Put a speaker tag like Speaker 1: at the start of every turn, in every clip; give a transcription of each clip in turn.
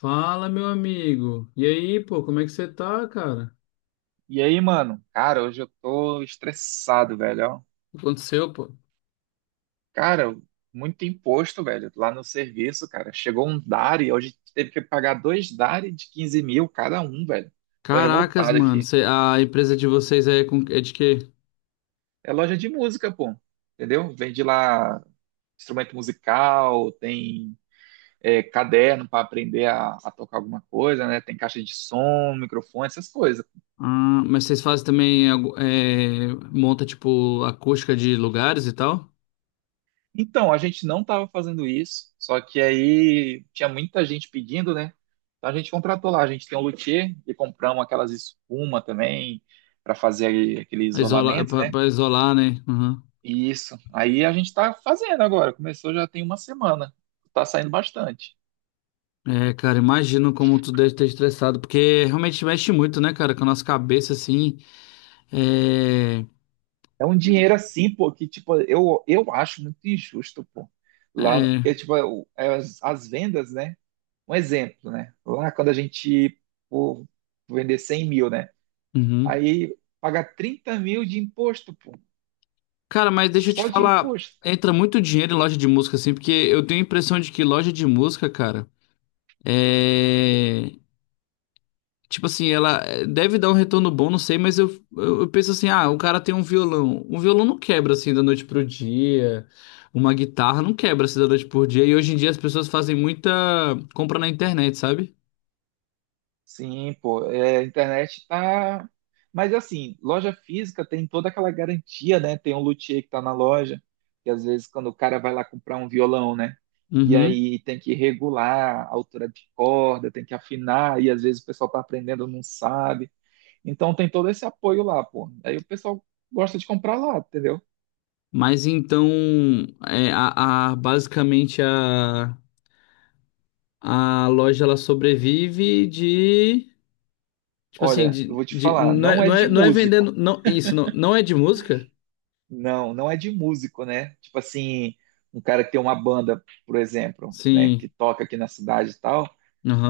Speaker 1: Fala, meu amigo. E aí, pô, como é que você tá, cara?
Speaker 2: E aí, mano? Cara, hoje eu tô estressado, velho. Ó.
Speaker 1: O que aconteceu, pô?
Speaker 2: Cara, muito imposto, velho, lá no serviço, cara. Chegou um DARI, hoje teve que pagar dois DARI de 15 mil cada um, velho. Tô
Speaker 1: Caracas,
Speaker 2: revoltado
Speaker 1: mano.
Speaker 2: aqui.
Speaker 1: A empresa de vocês é de quê?
Speaker 2: É loja de música, pô. Entendeu? Vende lá instrumento musical, tem caderno pra aprender a tocar alguma coisa, né? Tem caixa de som, microfone, essas coisas.
Speaker 1: Ah, mas vocês fazem também, monta, tipo, acústica de lugares e tal?
Speaker 2: Então, a gente não estava fazendo isso, só que aí tinha muita gente pedindo, né? Então a gente contratou lá, a gente tem um luthier e compramos aquelas espuma também para fazer aquele
Speaker 1: Pra Isola,
Speaker 2: isolamento,
Speaker 1: pra,
Speaker 2: né?
Speaker 1: pra isolar, né? Uhum.
Speaker 2: E isso. Aí a gente está fazendo agora, começou já tem uma semana. Tá saindo bastante.
Speaker 1: É, cara, imagino como tu deve ter estressado, porque realmente mexe muito, né, cara, com a nossa cabeça, assim. É...
Speaker 2: É um dinheiro assim, pô, que tipo, eu acho muito injusto, pô. Lá, porque
Speaker 1: É...
Speaker 2: tipo, é as vendas, né? Um exemplo, né? Lá quando a gente, pô, vender 100 mil, né?
Speaker 1: uhum.
Speaker 2: Aí paga 30 mil de imposto, pô.
Speaker 1: Cara, mas deixa eu te
Speaker 2: Só de
Speaker 1: falar,
Speaker 2: imposto.
Speaker 1: entra muito dinheiro em loja de música, assim, porque eu tenho a impressão de que loja de música, cara, é. Tipo assim, ela deve dar um retorno bom, não sei, mas eu penso assim, ah, o cara tem um violão. Um violão não quebra assim da noite pro dia. Uma guitarra não quebra assim da noite pro dia. E hoje em dia as pessoas fazem muita compra na internet, sabe?
Speaker 2: Sim, pô. É, a internet tá. Mas assim, loja física tem toda aquela garantia, né? Tem um luthier que tá na loja, que às vezes quando o cara vai lá comprar um violão, né? E
Speaker 1: Uhum.
Speaker 2: aí tem que regular a altura de corda, tem que afinar, e às vezes o pessoal tá aprendendo, não sabe. Então tem todo esse apoio lá, pô. Aí o pessoal gosta de comprar lá, entendeu?
Speaker 1: Mas então, basicamente a loja ela sobrevive de. Tipo assim,
Speaker 2: Olha, eu vou te falar,
Speaker 1: não
Speaker 2: não
Speaker 1: é,
Speaker 2: é
Speaker 1: não é,
Speaker 2: de
Speaker 1: não é vendendo.
Speaker 2: músico.
Speaker 1: Não, isso, não, não é de música?
Speaker 2: Não, não é de músico, né? Tipo assim, um cara que tem uma banda, por exemplo, né, que
Speaker 1: Sim.
Speaker 2: toca aqui na cidade e tal.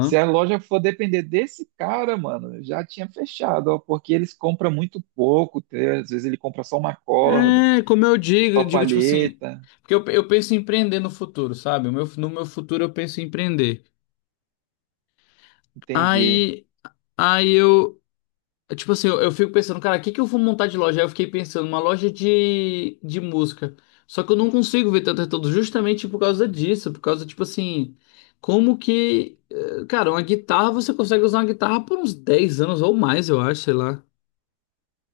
Speaker 2: Se a loja for depender desse cara, mano, já tinha fechado, ó, porque eles compram muito pouco, entendeu? Às vezes ele compra só uma corda,
Speaker 1: É, como
Speaker 2: só
Speaker 1: eu digo tipo assim.
Speaker 2: palheta,
Speaker 1: Porque eu penso em empreender no futuro, sabe? O meu, no meu futuro eu penso em empreender.
Speaker 2: entendi.
Speaker 1: Aí, aí eu, Tipo assim, eu fico pensando, cara, o que que eu vou montar de loja? Aí eu fiquei pensando, uma loja de música. Só que eu não consigo ver tanto retorno justamente por causa disso, por causa, tipo assim, como que. Cara, uma guitarra, você consegue usar uma guitarra por uns dez anos ou mais, eu acho, sei lá.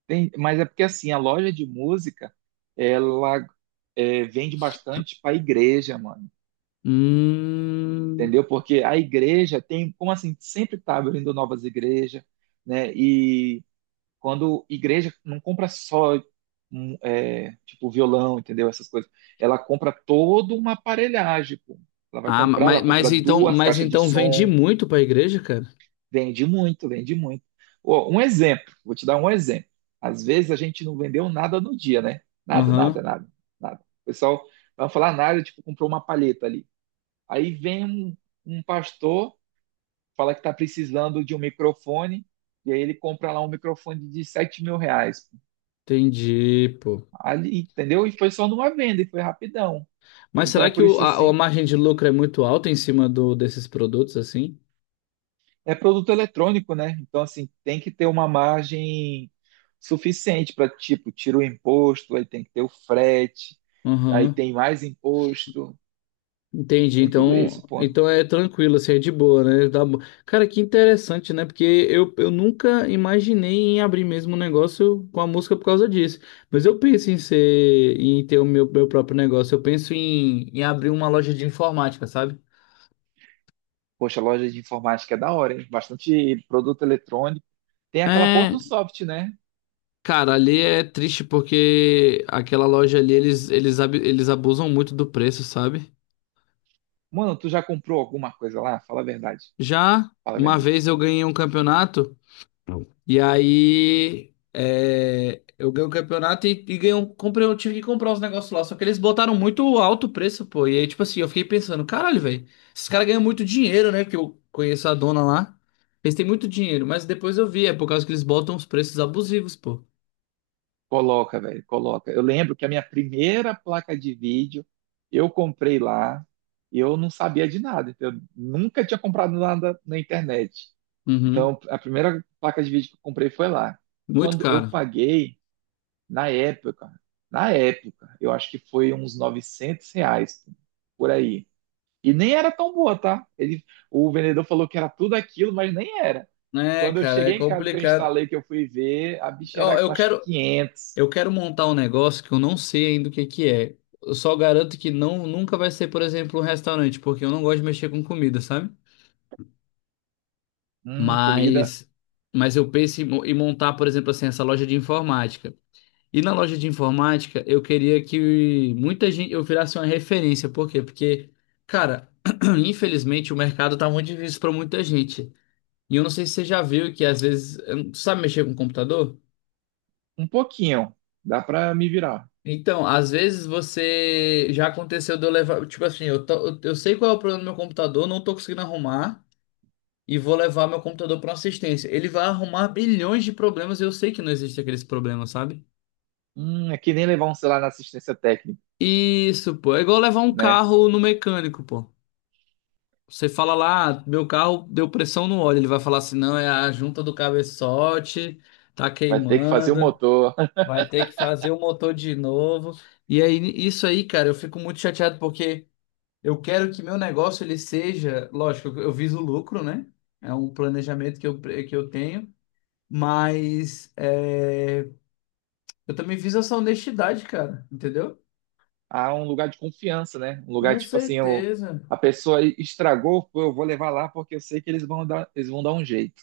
Speaker 2: Mas é porque assim, a loja de música, ela vende bastante para igreja, mano,
Speaker 1: Hum.
Speaker 2: entendeu? Porque a igreja tem, como assim, sempre tá abrindo novas igrejas, né? E quando igreja não compra só um, tipo violão, entendeu? Essas coisas. Ela compra toda uma aparelhagem, pô. Ela vai
Speaker 1: Ah,
Speaker 2: comprar, ela compra duas
Speaker 1: mas
Speaker 2: caixas de
Speaker 1: então vende
Speaker 2: som,
Speaker 1: muito pra igreja, cara?
Speaker 2: vende muito, vende muito. Ó, um exemplo, vou te dar um exemplo. Às vezes a gente não vendeu nada no dia, né? Nada, nada,
Speaker 1: Aham,
Speaker 2: nada, nada. O pessoal não vai falar nada, tipo, comprou uma palheta ali. Aí vem um pastor, fala que está precisando de um microfone, e aí ele compra lá um microfone de R$ 7 mil.
Speaker 1: entendi, pô.
Speaker 2: Ali, entendeu? E foi só numa venda e foi rapidão.
Speaker 1: Mas
Speaker 2: Então
Speaker 1: será
Speaker 2: é
Speaker 1: que
Speaker 2: por isso
Speaker 1: a
Speaker 2: assim,
Speaker 1: margem de lucro é muito alta em cima do, desses produtos assim?
Speaker 2: é produto eletrônico, né? Então assim, tem que ter uma margem suficiente para tipo, tira o imposto, aí tem que ter o frete, aí
Speaker 1: Aham.
Speaker 2: tem mais imposto,
Speaker 1: Entendi.
Speaker 2: tem tudo isso,
Speaker 1: Então,
Speaker 2: pô.
Speaker 1: então é tranquilo, assim, é de boa, né? Cara, que interessante, né? Porque eu nunca imaginei em abrir mesmo um negócio com a música por causa disso. Mas eu penso em ser, em ter o meu, meu próprio negócio. Eu penso em, em abrir uma loja de informática, sabe?
Speaker 2: Poxa, loja de informática é da hora, hein? Bastante produto eletrônico. Tem aquela
Speaker 1: É,
Speaker 2: Porto Soft, né?
Speaker 1: cara, ali é triste porque aquela loja ali eles abusam muito do preço, sabe?
Speaker 2: Mano, tu já comprou alguma coisa lá? Fala a verdade.
Speaker 1: Já
Speaker 2: Fala a
Speaker 1: uma
Speaker 2: verdade.
Speaker 1: vez eu ganhei um campeonato. E aí eu ganhei o campeonato e ganhei um, comprei, eu tive que comprar os negócios lá. Só que eles botaram muito alto o preço, pô. E aí, tipo assim, eu fiquei pensando, caralho, velho, esses caras ganham muito dinheiro, né? Porque eu conheço a dona lá. Eles têm muito dinheiro, mas depois eu vi, é por causa que eles botam os preços abusivos, pô.
Speaker 2: Coloca, velho, coloca. Eu lembro que a minha primeira placa de vídeo eu comprei lá e eu não sabia de nada. Então eu nunca tinha comprado nada na internet.
Speaker 1: Uhum.
Speaker 2: Então, a primeira placa de vídeo que eu comprei foi lá.
Speaker 1: Muito
Speaker 2: Quando eu
Speaker 1: caro.
Speaker 2: paguei, na época, na época, eu acho que foi uns R$ 900 por aí. E nem era tão boa, tá? Ele, o vendedor falou que era tudo aquilo, mas nem era.
Speaker 1: É,
Speaker 2: Quando eu
Speaker 1: cara, é
Speaker 2: cheguei em casa que eu
Speaker 1: complicado.
Speaker 2: instalei, que eu fui ver, a bicha
Speaker 1: Ó,
Speaker 2: era, eu
Speaker 1: eu
Speaker 2: acho que
Speaker 1: quero,
Speaker 2: 500.
Speaker 1: eu quero montar um negócio que eu não sei ainda o que que é. Eu só garanto que não, nunca vai ser, por exemplo, um restaurante, porque eu não gosto de mexer com comida, sabe?
Speaker 2: Comida.
Speaker 1: Mas eu penso em, em montar, por exemplo, assim, essa loja de informática. E na loja de informática, eu queria que muita gente eu virasse uma referência, por quê? Porque, cara, infelizmente o mercado tá muito difícil para muita gente. E eu não sei se você já viu que às vezes, eu não- sabe mexer com computador?
Speaker 2: Um pouquinho, dá pra me virar.
Speaker 1: Então, às vezes você já aconteceu de eu levar, tipo assim, eu sei qual é o problema do meu computador, não tô conseguindo arrumar. E vou levar meu computador para uma assistência. Ele vai arrumar bilhões de problemas e eu sei que não existe aqueles problemas, sabe?
Speaker 2: É que nem levar um celular na assistência técnica,
Speaker 1: Isso, pô. É igual levar um
Speaker 2: né?
Speaker 1: carro no mecânico, pô. Você fala lá, "Ah, meu carro deu pressão no óleo". Ele vai falar assim: não, é a junta do cabeçote, tá
Speaker 2: Vai ter que fazer o
Speaker 1: queimando,
Speaker 2: motor.
Speaker 1: vai ter que fazer o motor de novo. E aí, isso aí, cara, eu fico muito chateado porque eu quero que meu negócio ele seja, lógico, eu viso lucro, né? É um planejamento que que eu tenho, mas é, eu também fiz essa honestidade, cara, entendeu?
Speaker 2: Há um lugar de confiança, né? Um lugar
Speaker 1: Com
Speaker 2: tipo assim,
Speaker 1: certeza.
Speaker 2: a pessoa estragou, pô, eu vou levar lá porque eu sei que eles vão dar um jeito.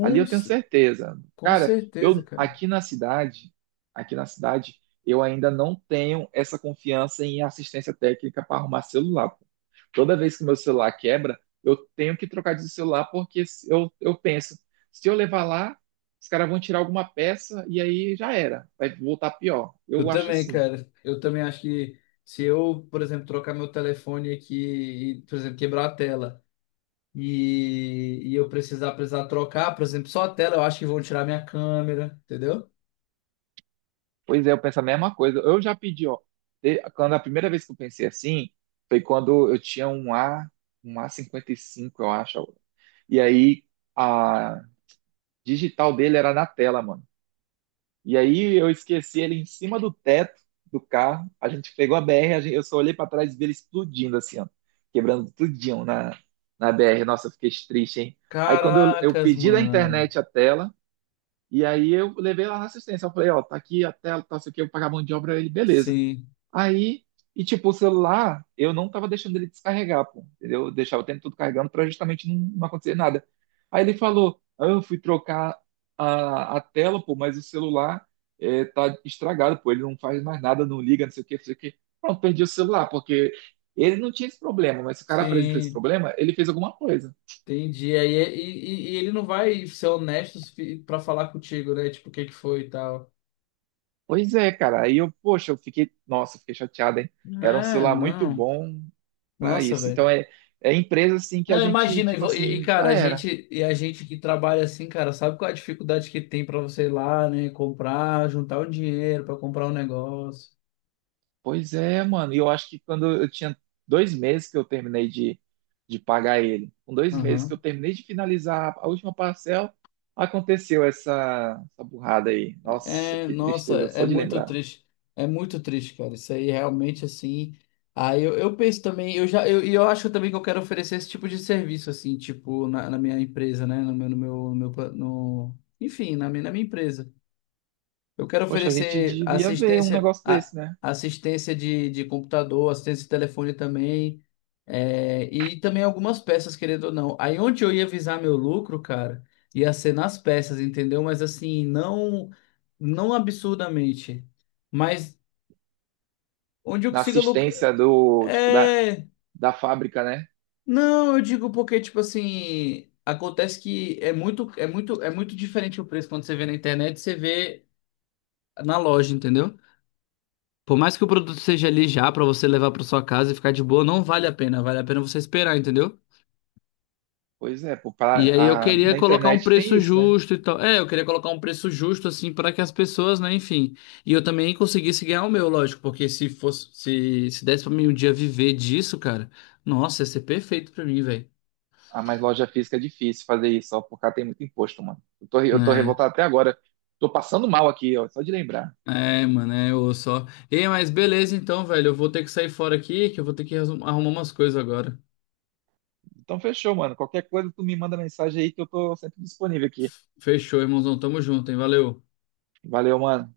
Speaker 2: Ali eu tenho
Speaker 1: ce-
Speaker 2: certeza.
Speaker 1: com
Speaker 2: Cara,
Speaker 1: certeza,
Speaker 2: eu
Speaker 1: cara.
Speaker 2: aqui na cidade, eu ainda não tenho essa confiança em assistência técnica para arrumar celular, pô. Toda vez que meu celular quebra, eu tenho que trocar de celular porque eu penso, se eu levar lá, os caras vão tirar alguma peça e aí já era, vai voltar pior.
Speaker 1: Eu
Speaker 2: Eu acho
Speaker 1: também,
Speaker 2: assim.
Speaker 1: cara. Eu também acho que se eu, por exemplo, trocar meu telefone aqui e, por exemplo, quebrar a tela e eu precisar trocar, por exemplo, só a tela, eu acho que vão tirar minha câmera, entendeu?
Speaker 2: Pois é, eu penso a mesma coisa. Eu já pedi, ó, quando a primeira vez que eu pensei assim, foi quando eu tinha um A, um a 55, eu acho. E aí a digital dele era na tela, mano. E aí eu esqueci ele em cima do teto do carro. A gente pegou a BR, eu só olhei pra trás e vi ele explodindo assim, ó, quebrando tudinho na BR. Nossa, eu fiquei triste, hein? Aí quando eu
Speaker 1: Caracas,
Speaker 2: pedi da
Speaker 1: mano.
Speaker 2: internet a tela, e aí eu levei lá na assistência. Eu falei, ó, tá aqui a tela, tá, isso que eu pagar a mão de obra. Ele, beleza.
Speaker 1: Sim,
Speaker 2: Aí, e tipo, o celular, eu não tava deixando ele descarregar, pô, entendeu? Eu deixava o tempo todo carregando pra justamente não, não acontecer nada. Aí ele falou, ah, eu fui trocar a tela, pô, mas o celular tá estragado, pô, ele não faz mais nada, não liga, não sei o que, não sei o que. Pronto, perdi o celular, porque ele não tinha esse problema, mas se o cara apresenta esse
Speaker 1: sim.
Speaker 2: problema, ele fez alguma coisa.
Speaker 1: Entendi. Aí, e ele não vai ser honesto para falar contigo, né? Tipo, o que que foi e tal.
Speaker 2: Pois é, cara. Aí eu, poxa, eu fiquei, nossa, eu fiquei chateado, hein? Era um
Speaker 1: É,
Speaker 2: celular muito
Speaker 1: não.
Speaker 2: bom pra
Speaker 1: Nossa,
Speaker 2: isso.
Speaker 1: velho.
Speaker 2: Então é empresa assim que a
Speaker 1: Não,
Speaker 2: gente,
Speaker 1: imagina,
Speaker 2: tipo assim,
Speaker 1: cara,
Speaker 2: já era.
Speaker 1: a gente que trabalha assim, cara, sabe qual é a dificuldade que tem pra você ir lá, né, comprar, juntar o dinheiro pra comprar um negócio.
Speaker 2: Pois é, mano. E eu acho que quando eu tinha 2 meses que eu terminei de pagar ele, com 2 meses que eu
Speaker 1: Aham.
Speaker 2: terminei de finalizar a última parcela, aconteceu essa burrada aí. Nossa,
Speaker 1: É,
Speaker 2: que
Speaker 1: nossa,
Speaker 2: tristeza
Speaker 1: é
Speaker 2: só de
Speaker 1: muito
Speaker 2: lembrar.
Speaker 1: triste. É muito triste, cara. Isso aí realmente assim. Aí eu penso também, eu acho também que eu quero oferecer esse tipo de serviço assim, tipo na, na minha empresa, né, no meu no meu, no meu, pa- no- enfim, na minha empresa. Eu quero
Speaker 2: Poxa, a gente
Speaker 1: oferecer
Speaker 2: devia ver um
Speaker 1: assistência,
Speaker 2: negócio desse, né?
Speaker 1: assistência de computador, assistência de telefone também, é, e também algumas peças, querendo ou não. Aí onde eu ia visar meu lucro, cara, ia ser nas peças, entendeu? Mas assim, não, não absurdamente. Mas onde eu
Speaker 2: Na
Speaker 1: consiga lucrar.
Speaker 2: assistência do, tipo, da,
Speaker 1: É.
Speaker 2: da fábrica, né?
Speaker 1: Não, eu digo porque, tipo assim, acontece que é muito diferente o preço quando você vê na internet e você vê na loja, entendeu? Por mais que o produto seja ali já pra você levar pra sua casa e ficar de boa, não vale a pena. Vale a pena você esperar, entendeu?
Speaker 2: Pois é, pô,
Speaker 1: E aí eu queria
Speaker 2: na
Speaker 1: colocar um
Speaker 2: internet tem
Speaker 1: preço
Speaker 2: isso, né?
Speaker 1: justo e tal. É, eu queria colocar um preço justo assim pra que as pessoas, né, enfim. E eu também conseguisse ganhar o meu, lógico, porque se fosse se, se desse pra mim um dia viver disso, cara, nossa, ia ser perfeito pra mim, velho.
Speaker 2: Ah, mas loja física é difícil fazer isso, ó, por cá tem muito imposto, mano. Eu tô
Speaker 1: É.
Speaker 2: revoltado até agora. Tô passando mal aqui, ó, só de lembrar.
Speaker 1: É, mano, é, eu só. Ei, mas beleza então, velho. Eu vou ter que sair fora aqui, que eu vou ter que arrumar umas coisas agora.
Speaker 2: Então fechou, mano. Qualquer coisa, tu me manda mensagem aí que eu tô sempre disponível aqui.
Speaker 1: Fechou, irmãozão. Tamo junto, hein? Valeu.
Speaker 2: Valeu, mano.